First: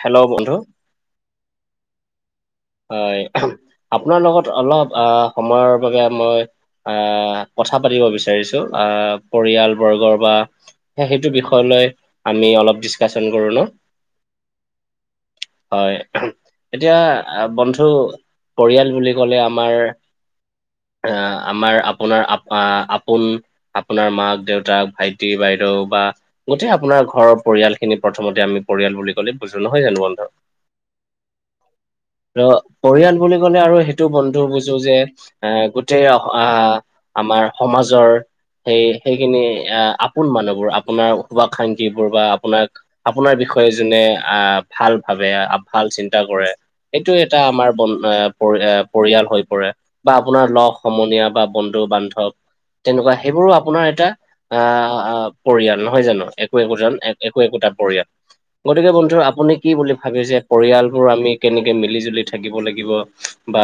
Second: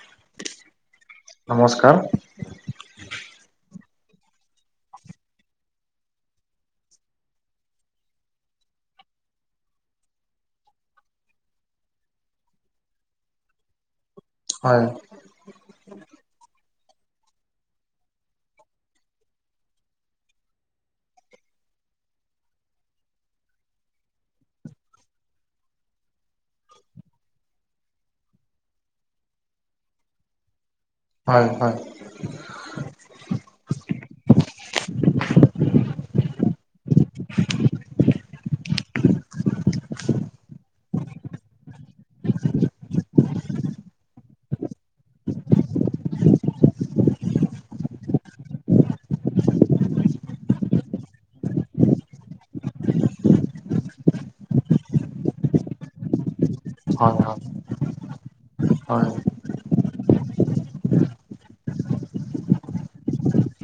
Hello বন্ধু। নমস্কাৰ। হয় আপোনাৰ লগত অলপ আহ সময়ৰ বাবে মই আহ, কথা পাতিব বিচাৰিছো আহ পৰিয়াল বৰ্গৰ বা। সেইটো বিষয় লৈ আমি অলপ ডিচকাচন কৰি লও। হয়। হয় এতিয়া। আহ, বন্ধু পৰিয়াল বুলি কলে আমাৰ। আহ, আমাৰ আপোনাৰ আপোন। আপোনাৰ মাক দেউতাক, ভাইটি বাইদেউ বা। গোটেই আপোনাৰ ঘৰৰ পৰিয়াল খিনি প্ৰথমতে আমি পৰিয়াল বুলি কলে বুজো নহয় জানো বন্ধু। হয় হয়। ত' পৰিয়াল বুলি ক'লে আৰু সেইটো বন্ধু বুজো যে। আহ, গোটেই আহ আমাৰ সমাজৰ। সেই সেইখিনি আহ আপোন মানুহবোৰ আপোনাৰ শুভ শাংক্ষী বোৰ বা আপোনাক। আপোনাৰ বিষয়ে যোনে আহ ভাল ভাবে, ভাল চিন্তা কৰে। এইটো এটা আমাৰ বন পৰি পৰিয়াল হৈ পৰে। বা আপোনাৰ লগ সমনীয়া বা বন্ধু বান্ধৱ তেনেকুৱা সেইবোৰো আপোনাৰ এটা। আহ পৰিয়াল নহয় জানো, একো একোজন হয় হয় একো একোটা পৰিয়াল। গতিকে হয় বন্ধু আপুনি কি বুলি ভাবে যে পৰিয়ালবোৰ আমি। কেনেকে মিলি জুলি থাকিব লাগিব, বা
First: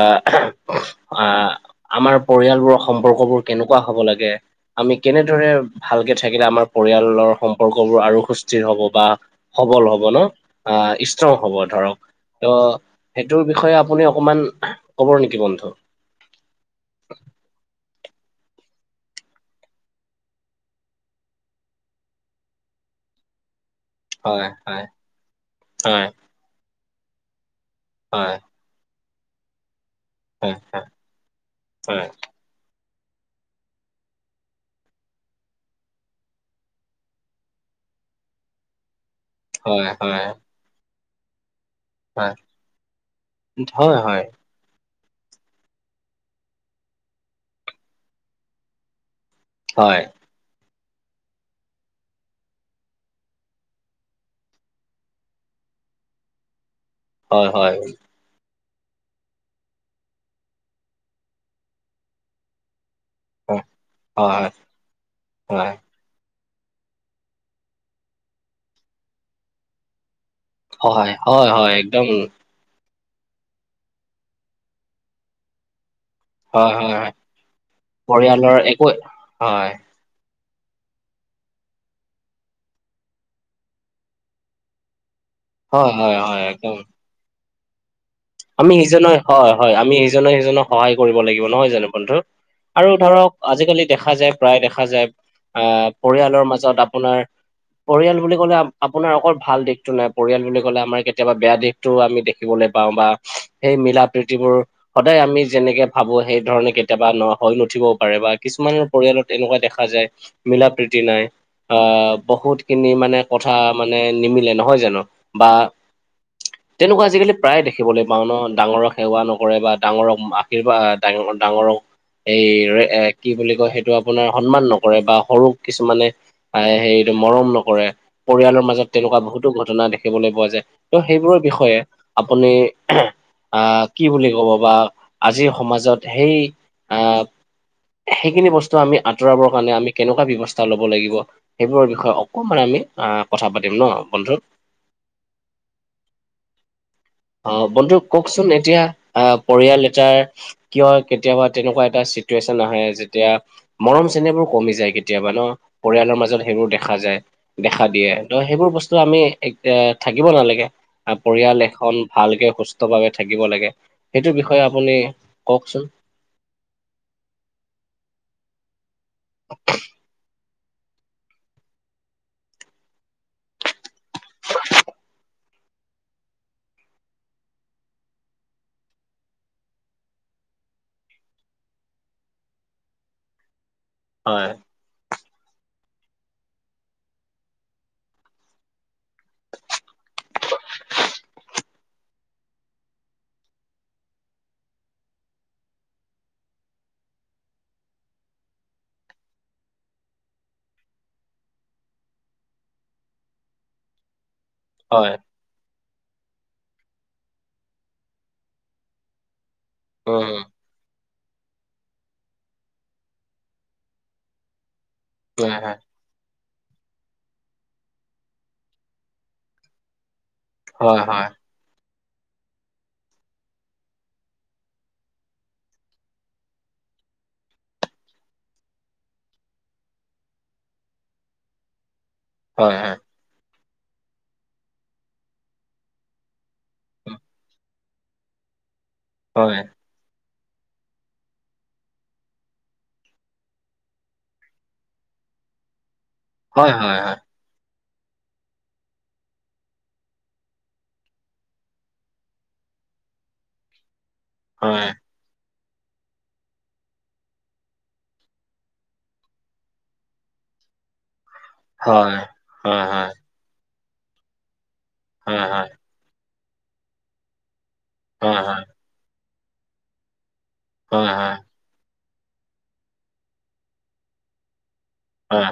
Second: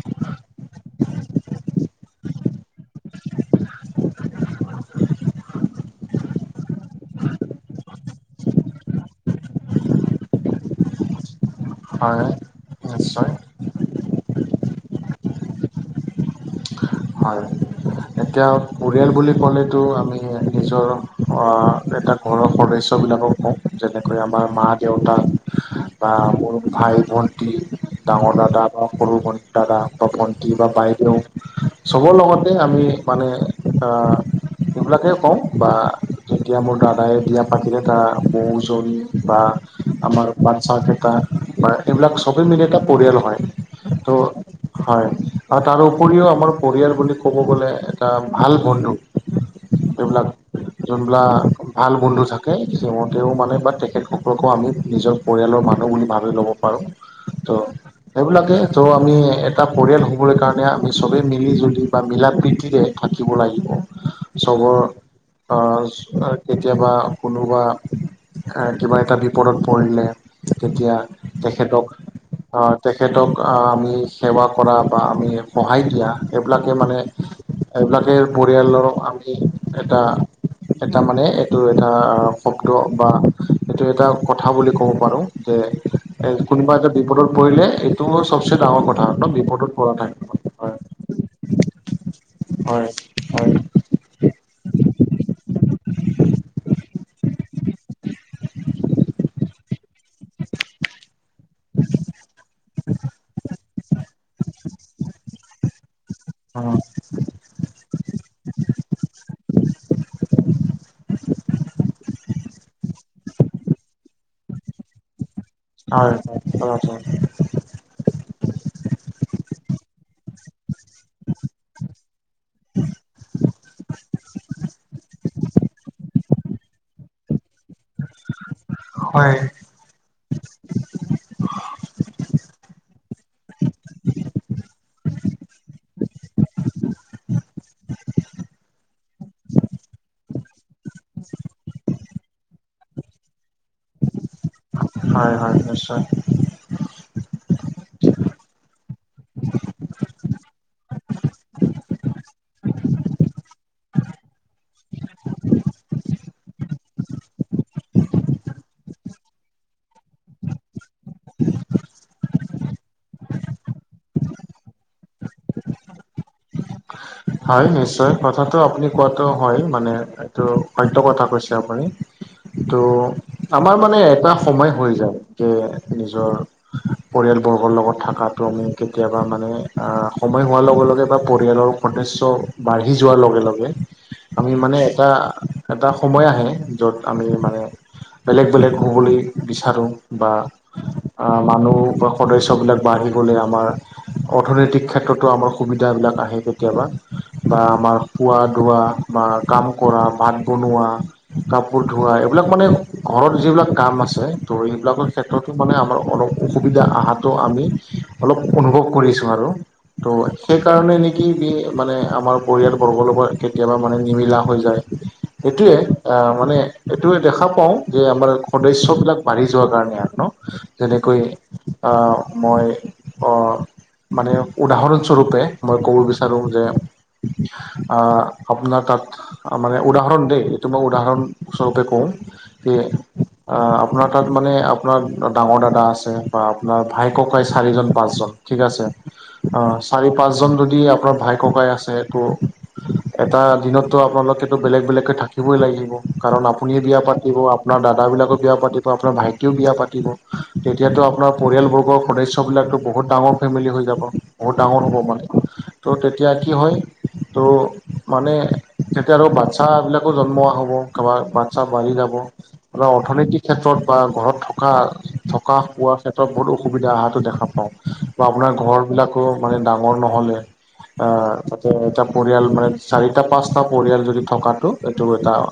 আহ। আমাৰ পৰিয়ালবোৰৰ সম্পৰ্কবোৰ কেনেকুৱা হব লাগে। আমি কেনেদৰে ভালকে থাকিলে আমাৰ পৰিয়ালৰ সম্পৰ্কবোৰ আৰু সুস্থিৰ হব বা। সবল হব ন, ষ্ট্ৰং হব ধৰক। হয় ত' নিশ্চয় সেইটোৰ বিষয়ে আপুনি অকমান কব নেকি বন্ধু। হয় এতিয়া পৰিয়াল বুলি ক'লেতো আমি নিজৰ এটা ঘৰৰ সদস্যবিলাকক। [inaudible] আমাৰ হয় মা হয় দেউতা হয় বা মোৰ ভাই ভণ্টী ডাঙৰ হয় দাদা। বা সৰু বটা বা ভণ্টি হয় বা হয় বাইদেউ হয় চবৰ লগতে আমি। মানে ধৰা সেইবিলাকে কওঁ বা। যেতিয়া মোৰ দাদাই বিয়া পাতিলে তাৰ বৌজনী। বা হয় হয় আমাৰ বাচ্চাকেটা। বা এইবিলাক হয় চবেই মিলি এটা পৰিয়াল হয় হয় হয় ত'। হয় আৰু তাৰ উপৰিও আমাৰ পৰিয়াল বুলি ক'ব গ'লে। এটা ভাল বন্ধু হয় এইবিলাক। যোনবিলাক ভাল বন্ধু থাকে সিহঁতেও মানে বা তেখেতসকলকো আমি নিজক। পৰিয়ালৰ মানুহ বুলি ভাবি ল'ব পাৰোঁ হয় ত'। হয় সেইবিলাকে ত' আমি এটা পৰিয়াল হবলৈ কাৰণে আমি চবে মিলি জুলি বা মিলা প্ৰীতিৰে। থাকিব হয় লাগিব, হয় হয় চবৰ। হয় কেতিয়াবা কোনোবা কিবা এটা বিপদত পৰিলে। তেতিয়া হয়, হয়, হয়, তেখেতক। একদম তেখেতক আমি সেৱা কৰা বা আমি সহায় দিয়া হয়, সেইবিলাকে হয়, মানে। হয়, তাকে পৰিয়ালৰ আমি হয়, এটা। এটা মানে এইটো এটা শব্দ বা এইটো এটা কথা বুলি ক'ব পাৰো। যে হয়, হয়, এ হয়, কোনোবা একদম। এটা বিপদত পৰিলে এইটো চব। আমি ইজনে হয় হয়, আমি ইজনে সিজনক হয় সহায় কৰিব লাগিব নহয় জানো বন্ধু আৰু হয় ধৰক। উম আজিকালি দেখা যায় প্ৰায় দেখা যায়, আহ পৰিয়ালৰ মাজত আপোনাৰ। পৰিয়াল বুলি ক'লে আপোনাৰ অকল ভাল দিশতটো নাই, পৰিয়াল বুলি ক'লে আমাৰ কেতিয়াবা বেয়া দিশ। টোও আমি দেখিবলৈ পাওঁ বা- সেই মিলা প্ৰীতিবোৰ সদায় আমি যেনেকে ভাবো সেই ধৰণে কেতিয়াবা ন- হৈ নুঠিবও পাৰে বা কিছুমানৰ পৰিয়ালত এনেকুৱা দেখা যায় মিলা প্ৰীতি নাই। আহ বহুত খিনি মানে কথা মানে নিমিলে নহয় জানো। বা তেনেকুৱা আজিকালি প্ৰায় দেখে। দখিবলৈ পাওঁ ন ডাঙৰক সেৱা নকৰে বা ডাঙৰক আশীৰ্বাদ ডাঙৰ ডাঙৰক- এই এ কি বুলি কয় সেইটো আপোনাৰ সন্মান নকৰে বা সৰু কিছুমানে- পায় সেইটো মৰম নকৰে পৰিয়ালৰ মাজত- তেনেকুৱা হয় হয় বহুতো ঘটনা দেখিবলৈ পোৱা যায় ত' সেইবোৰৰ বিষয়ে আপুনি- আহ কি বুলি ক'ব বা আজিৰ সমাজত সেই আহ- সেইখিনি বস্তু আমি আতৰাবৰ কাৰণে আমি কেনেকুৱা ব্যৱস্থা ল'ব লাগিব। সেইবোৰৰ বিষয়ে অকণমান আমি আহ কথা পাতিম ন বন্ধু। হয় হয়, নিশ্চয়। অঁ বন্ধু কওকচোন এতিয়া আহ পৰিয়াল এটাৰ- কিয় কেতিয়াবা তেনেকুৱা এটা চিটুৱেশ্যন আহে যেতিয়া- মৰম চেনেবোৰ কমি যায় কেতিয়াবা ন পৰিয়ালৰ মাজত সেঙুৰ দেখা যায়। দেখা দিয়ে ত সেইবোৰ বস্তু আমি থাকিব এ নালাগে পৰিয়াল এখন- ভালকে সুস্থভাৱে থাকিব লাগে সেইটো বিষয়ে আপুনি কওকচোন। হয় নিশ্চয়, কথাটো আপুনি কোৱাটো হয় মানে- সত্য কথা কৈছে আপুনি টো আমাৰ মানে- এটা সময় হৈ যায় যে নিজৰ- পৰিয়ালবৰ্গৰ লগত থকাটো আমি কেতিয়াবা মানে অঁ সময় হোৱাৰ লগে লগে বা পৰিয়ালৰ- সদস্য বাঢ়ি যোৱাৰ লগে লগে হয় আমি মানে এটা- এটা সময় আহে য'ত আমি মানে বেলেগ বেলেগ হ'বলৈ বিচাৰোঁ বা- আহ মানুহ বা সদস্য বিলাক বাঢ়িব গলে আমাৰ- অৰ্থনৈতিক ক্ষেত্ৰতো আমাৰ সুবিধাবিলাক আহে কে- তিয়াবা বা আমাৰ খোৱা দোৱা বা কাম কৰা ভাত বনোৱা- কাপোৰ ধোৱা এইবিলাক মানে ঘৰত যিবিলাক কাম আছে ত' এইবিলাকৰ হয় ক্ষেত্ৰত- মানে আমাৰ অলপ অসুবিধা আহাটো আমি অলপ অনুভৱ কৰিছোঁ আৰু। ত' উম সেইকাৰণে নিক- মানে আমাৰ পৰিয়ালবৰ্গৰ লগত কেতিয়াবা মানে নিমিলা হৈ যায় হয় সেইটোৱে। হয় অঁ মানে এইটোয়ে দেখা পাও যে আমাৰ সদস্য বিলাক বাঢ়ি যোৱাৰ কাৰণে আৰ ন। হয় যেনেকৈ, অঁ মই অঁ মানে উদাহৰণস্বৰূপে মই- ক'ব বিচাৰোঁ যে অঁ আপোনাৰ তাত। মানে উদাহৰণ দেই এইটো মই উদাহৰণস্বৰূপে কওঁ যে, হয় হয় অঁ আপোনাৰ তাত মানে আপোনাৰ ডাঙৰ দাদা আছে বা আপোনাৰ ভাই ককাই চাৰিজন পাঁচজন- ঠিক আছে অঁ চাৰি পাঁচজন যদি আপোনাৰ ভাই ককাই আছে তো- এটা দিনতো আপোনালোকেটো বেলেগ বেলেগকৈ থাকিবই লাগিব কাৰণ হয় হয় আপুনিয়ে হয় বিয়া হয় পাতিব- আপোনাৰ দাদাবিলাকো বিয়া পাতিব আপোনাৰ ভাইটিও বিয়া পাতিব তেতিয়াতো আপোনাৰ পৰিয়ালবৰ্গৰ সদস্যবিলাকো- বহুত ডাঙৰ ফেমিলি হৈ যাব বহুত ডাঙৰ হয় হ'ব মানে ত' তেতিয়া কি হয়- ত' মানে তেতিয়া আৰু বাতচ্ছাবিলাকো জন্ম হ'ব। কাৰোবাৰ বাতচ্ছা বাঢ়ি হয় যাব হয় বা অৰ্থনৈতিক ক্ষেত্ৰত বা ঘৰত হয় থকা- হয় থকা হয় পোৱা ক্ষেত্ৰত বহুত অসুবিধা অহাটো দেখা পাওঁ বা হয় হয় আপোনাৰ ঘৰ বিলাক- ক মানে ডাঙৰ নহ'লে হয় হয় অঁ'। যে এটা পৰিয়াল মানে চাৰিটা পাঁচটা পৰিয়াল যদি থকাটো এইটো এটা হয়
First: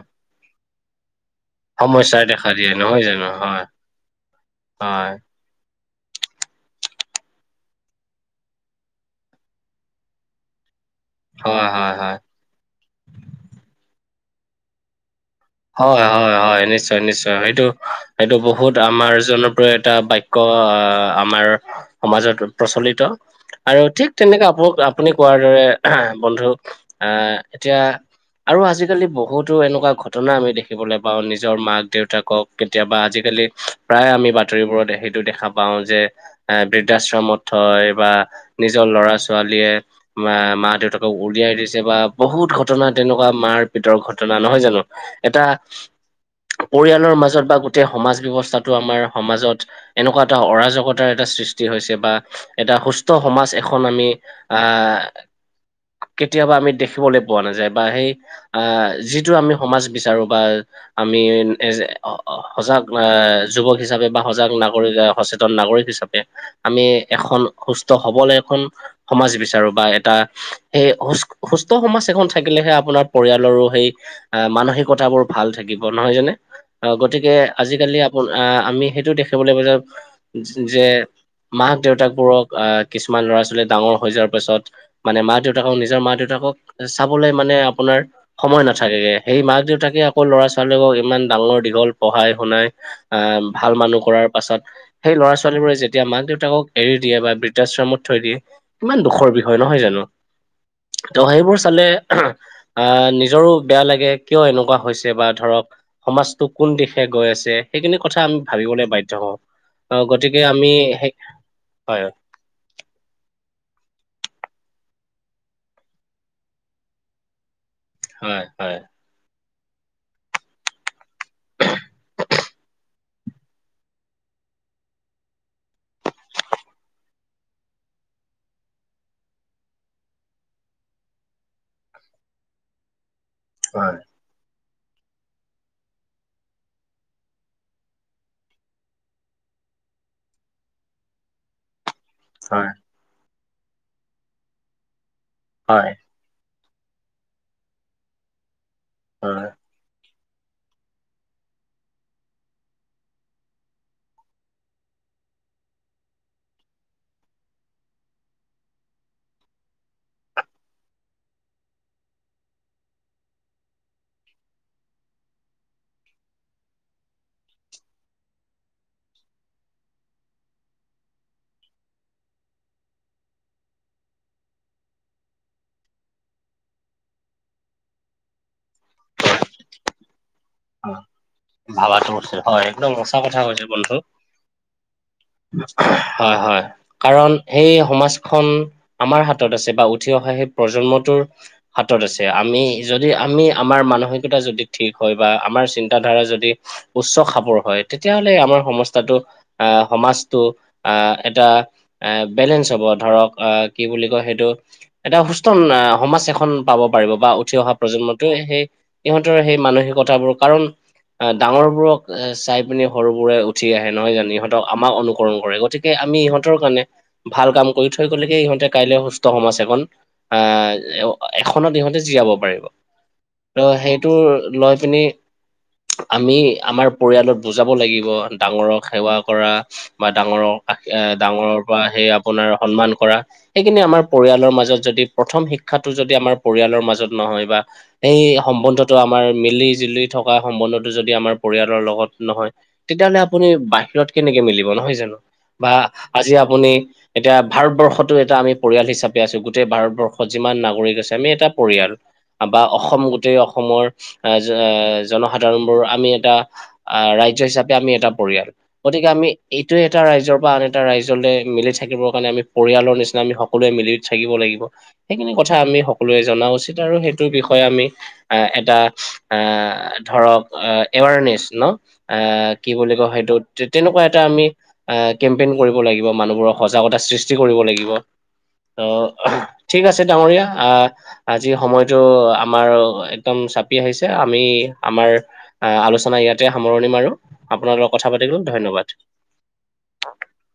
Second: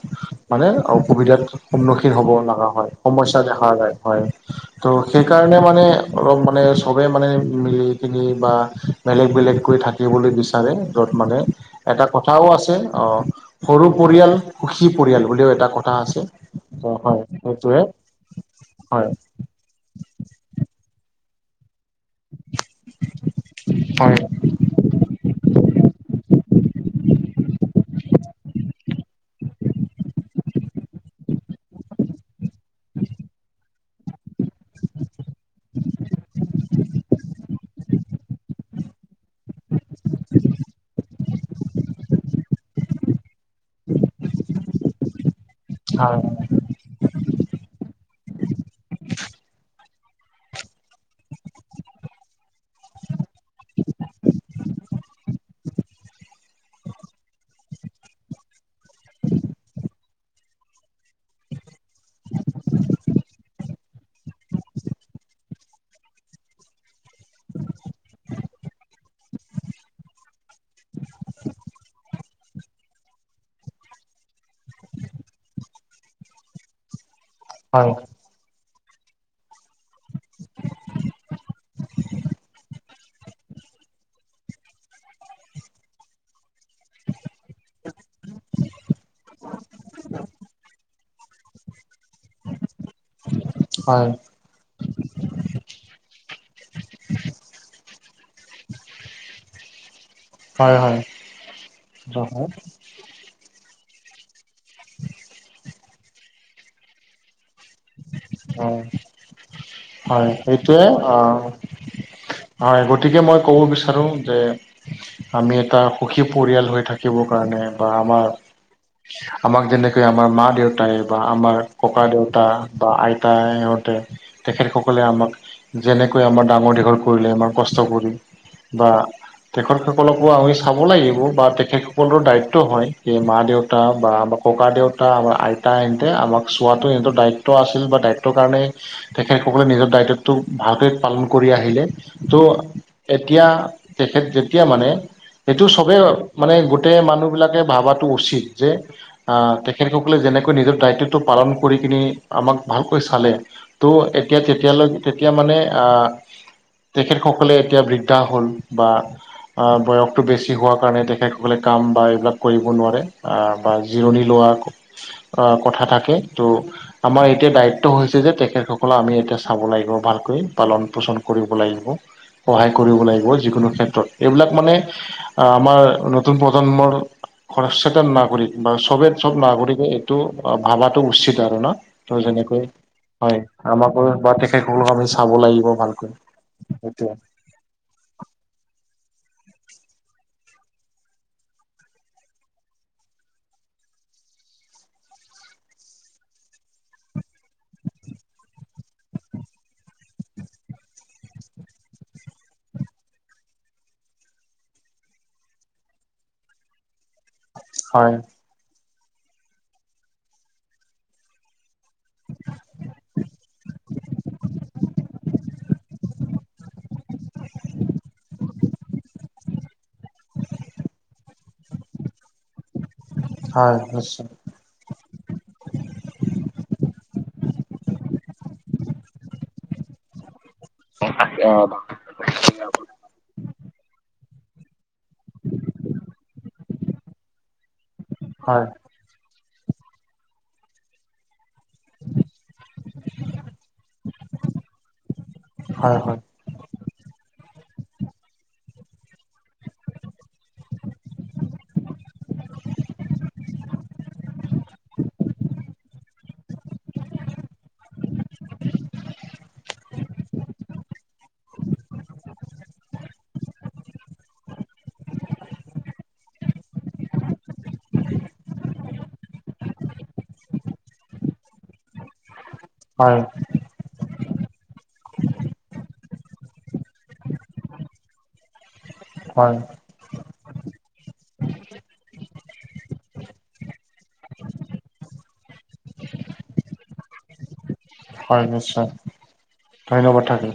মানে অসুবিধাত সন্মুখীন সমস্যাই হ'ব দেখা লগা দিয়ে হয় নহয় জানো? সমস্যা হয়, দেখা যায় হয় ত' সেই হয়, সেইকাৰণে মানে অলপ মানে ছবে মানে মিলি জুলি বা বেলেগ বেলেগকৈ থাকিবলৈ বিচাৰে যত মানে হয়, হয়, এটা হয়। কথা কথাও আছে অ', সৰু পৰিয়াল সুখী পৰিয়াল বুলিও এটা কথা হয় - আছে হয় - হয়, অ' নিশ্চয় - হয় নিশ্চয় সেইটো সেইটোৱে সেইটো বহুত হয় আমাৰ জন আৰু এটা বাক্য আমাৰ সমাজত প্ৰচলিত আৰু ঠিক হয় তেনেকে [unintelligible] আপুনি কোৱাৰ দৰে বন্ধু আ, এতিয়া আৰু আজিকালি বহুতো এনেকুৱা ঘট ঘটনা আমি দেখিবলৈ পাওঁ নিজৰ মাক দেউতাকক কেতিয়াবা আজিকালি প্ৰায় আমি বাতৰিবোৰত সেইটো দেখা পাওঁ যে এ বৃদ্ধাশ্ৰমত থয় বা নিজৰ ল'ৰা ছোৱালীয়ে মা মা দেউতাকক উলিয়াই দিছে বা বহুত ঘটনা তেনেকুৱা মাৰ পিতৰ ঘটনা নহয় জানো? এটা হয় - হয় পৰিয়ালৰ মাজত বা গোটেই সমাজ ব্যৱস্থাটো আমাৰ সমাজত এনেকুৱা এটা অৰাজকতাৰ এটা সৃষ্টি হৈছে বা এটা সুস্থ সমাজ এখন আমি আ কেতিয়াবা আমি দেখিবলৈ পোৱা নাযায় বা সেই অ', যিটো আমি সমাজ বিচাৰো বা আমি এজ সজাগ আ, যুৱক হিচাপে বা সজাগ নাগৰিক সচেতন নাগৰিক হিচাপে আমি এখন সুস্থ হবলৈ এখন সমাজ বিচাৰো বা এটা সেই সু সুস্থ, সমাজ এখন থাকিলেহে আপোনাৰ পৰিয়ালৰো সেই আ, মানসিকতাবোৰ ভাল থাকিব নহয় জানে? আ, গতিকে হয় হয় আজিকালি আ, আমি সেইটো দেখিবলৈ পোৱা যাওঁ যে মাক দেউতাক বোৰক আ, কিছুমান ল'ৰা ছোৱালী ডাঙৰ হৈ যোৱাৰ পিছত মানে মা দেউতাকক নিজৰ মা দেউতাকক চাবলৈ মানে আপোনাৰ সময় নাথাকেগে সেই মাক দেউতাকে আকৌ ল'ৰা ছোৱালীকক ইমান ডাঙৰ দীঘল পঢ়াই শুনাই আ, ভাল মানুহ কৰাৰ পাছত সেই ল'ৰা ছোৱালীবোৰে যেতিয়া মাক দেউতাকক এৰি দিয়ে বা বৃধাশ্ৰমত থৈ দিয়ে কিমান দুখৰ বিষয় নহয় জানো? হয় ত' সেইবোৰ চালে হয় আ, নিজৰো বেয়া লাগে। কিয় এনেকুৱা হৈছে বা ধৰক সমাজটো কোন দিশে গৈ আছে। সেইখিনি কথা আমি হয় ভাবিবলৈ বাধ্য হওঁ হয় গতিকে আমি সেইটোৱে সেই অ হয় হয়, গতিকে মই ক'ব বিচাৰোঁ যে আমি এটা সুখী পৰিয়াল হৈ থাকিব কাৰণে বা আমাৰ হয় হয়। আমাক যেনেকৈ আমাৰ মা দেউতাই বা আমাৰ ককা দেউতা বা আইতা সিহঁতে তেখেতসকলে আমাক যেনেকৈ আমাৰ ডাঙৰ দীঘল কৰিলে আমাৰ কষ্ট কৰি বা তেখেত সকলকো আমি চাব লাগিব বা তেখেতসকলৰ দায়িত্ব হয় কি মা দেউতা হয়। বা আমাৰ ককা দেউতা আমাৰ আইতা এনতে আমাক চোৱাতো সিহঁতৰ দায়িত্ব আছিল বা দায়িত্বৰ কাৰণে তেখেতসকলে নিজৰ দায়িত্বটো ভালকে পালন কৰি আহিলে তো হয় এতিয়া তেখেত যেতিয়া মানে সেইটো হয় চবেই, মানে গোটেই মানুহ বিলাকে ভাবাটো উচিত যে হয় আহ তেখেত সক লে যেনেকৈ নিজৰ দায়িত্বটো পালন কৰি কিনে, আমাক ভালকৈ চালে ত' এতিয়া তেতিয়ালৈ তেতিয়া মানে আ তেখেতসকলে এতিয়া বৃদ্ধা হ'ল বা। বয়সটো বেছি হোৱা কাৰণে তেখেতসকলে কাম বা এইবিলাক কৰিব নোৱাৰে। বা জিৰণি লোৱা কথা থাকে তো। ' আমাৰ এতিয়া দায়িত্ব হৈছে যে তেখেতসকলক আমি এতিয়া চাব লাগিব ভালকৈ পালন পোষণ কৰিব লাগিব। সহায় কৰিব লাগিব যিকোনো ক্ষেত্ৰত এইবিলাক মানে। আমাৰ নতুন প্ৰজন্মৰ সচেতন নাগৰিক বা চবে, চব নাগৰিকে এইটো অ হয় ভাবাটো উচিত আৰু ন, ভাবাটো ত' যেনেকৈ হয়, একদম সঁচা হয় কথা কৈছে বন্ধু আমাকো বা তেখেতসকলক আমি চাব লাগ হয়, হয় কাৰণ, সেই সমাজখন আমাৰ হাতত আছে বা উঠি অহা সেই প্ৰজন্মটোৰ, হাতত আছে আমি যদি আমি আমাৰ মানসিকতা যদি ঠিক হয় বা আমাৰ চিন্তাধাৰা যদি, উচ্চ খাপৰ হয়, তেতিয়াহ'লে আমাৰ সমস্যাটো আহ, সমাজটো আহ এটা এ বেলেঞ্চ হ'ব ধৰক আহ কি বুলি কয় সেইটো, এটা সুস্থ আহ সমাজ এখন পাব পাৰিব বা উঠি অহা হয় প্ৰজন্মটোৱে সেই, ইহঁতৰ সেই মানসিক কতাবোৰ কাৰণ? অ, ডাঙৰ বোৰক চাই পিনি সৰু বোৰে উঠি আহে নহয় জানো ইহত আমাক অনুকৰণ কৰে গতিকে আমি ইহঁতৰ কাৰণে, ভাল কাম কৰি থৈ গ'লেকে ইহঁতে কাইলৈ সুস্থ সমাজ এখন, আহ এখনৰ ইহতে জীয়াব পাৰিব। ত হয় সেইটো নিশ্চয় লৈ পিনি আমি আমাৰ পৰিয়ালত বুজাব লাগিব ডাঙৰক সেৱা কৰা বা ডাঙৰৰ ডাঙৰৰ পৰা সেই আপোনাৰ সন্মান কৰা, সেইখিনি আমাৰ পৰিয়ালৰ মাজত যদি প্ৰথম শিক্ষাটো যদি আমাৰ পৰিয়ালৰ মাজত নহয় বা, সেই হয় সম্বন্ধটো আমাৰ মিলি জুলি থকা সম্বন্ধটো যদি আমাৰ, পৰিয়ালৰ লগত নহয় তেতিয়া হ'লে আপুনি বাহিৰত কেনেকে মিলিব নহয় জানো বা হয় হয় আ জি আপুনি, এতিয়া ভাৰতবৰ্ষতো এটা আমি পৰিয়াল হিচাপে আছো, গোটেই ভাৰতবৰ্ষত যিমান নাগৰিক আছে আমি এটা পৰিয়াল। বা অসম গোটেই অসমৰ আহ জনসাধাৰণ বোৰ আমি এটা, আহ ৰাজ্য হিচাপে আমি এটা পৰিয়াল। গতিকে আমি এইটোৱে এটা ৰাইজৰ পৰা আন এটা ৰাইজলৈ মিলি থাকিবৰ কাৰণে আমি পৰিয়ালৰ নিচিনা আমি, সকলোৱে মিলি থাকিব লাগিব সেইখিনি কথা আমি সকলোৱে জনা উচিত আৰু সেইটোৰ বিষয়ে আমি, আহ এটা আহ ধৰক এৱাৰনেছ ন আহ কি বুলি কয় হয় সেইটোত তেনেকুৱা এটা আমি, আহ কেম্পেইন কৰিব লাগিব মানুহবোৰৰ সজাগতা সৃষ্টি কৰিব লাগিব অ হয় ঠিক আছে ডাঙৰীয়া আহ আজি সময়টো আমাৰ একদম চাপি আহিছে আমি আমাৰ, আহ আলোচনা ইয়াতে সামৰণি মাৰো আপোনাৰ লগত কথা পাতিলো হয় ধন্যবাদ। নিশ্চয় ধন্যবাদ থাকিল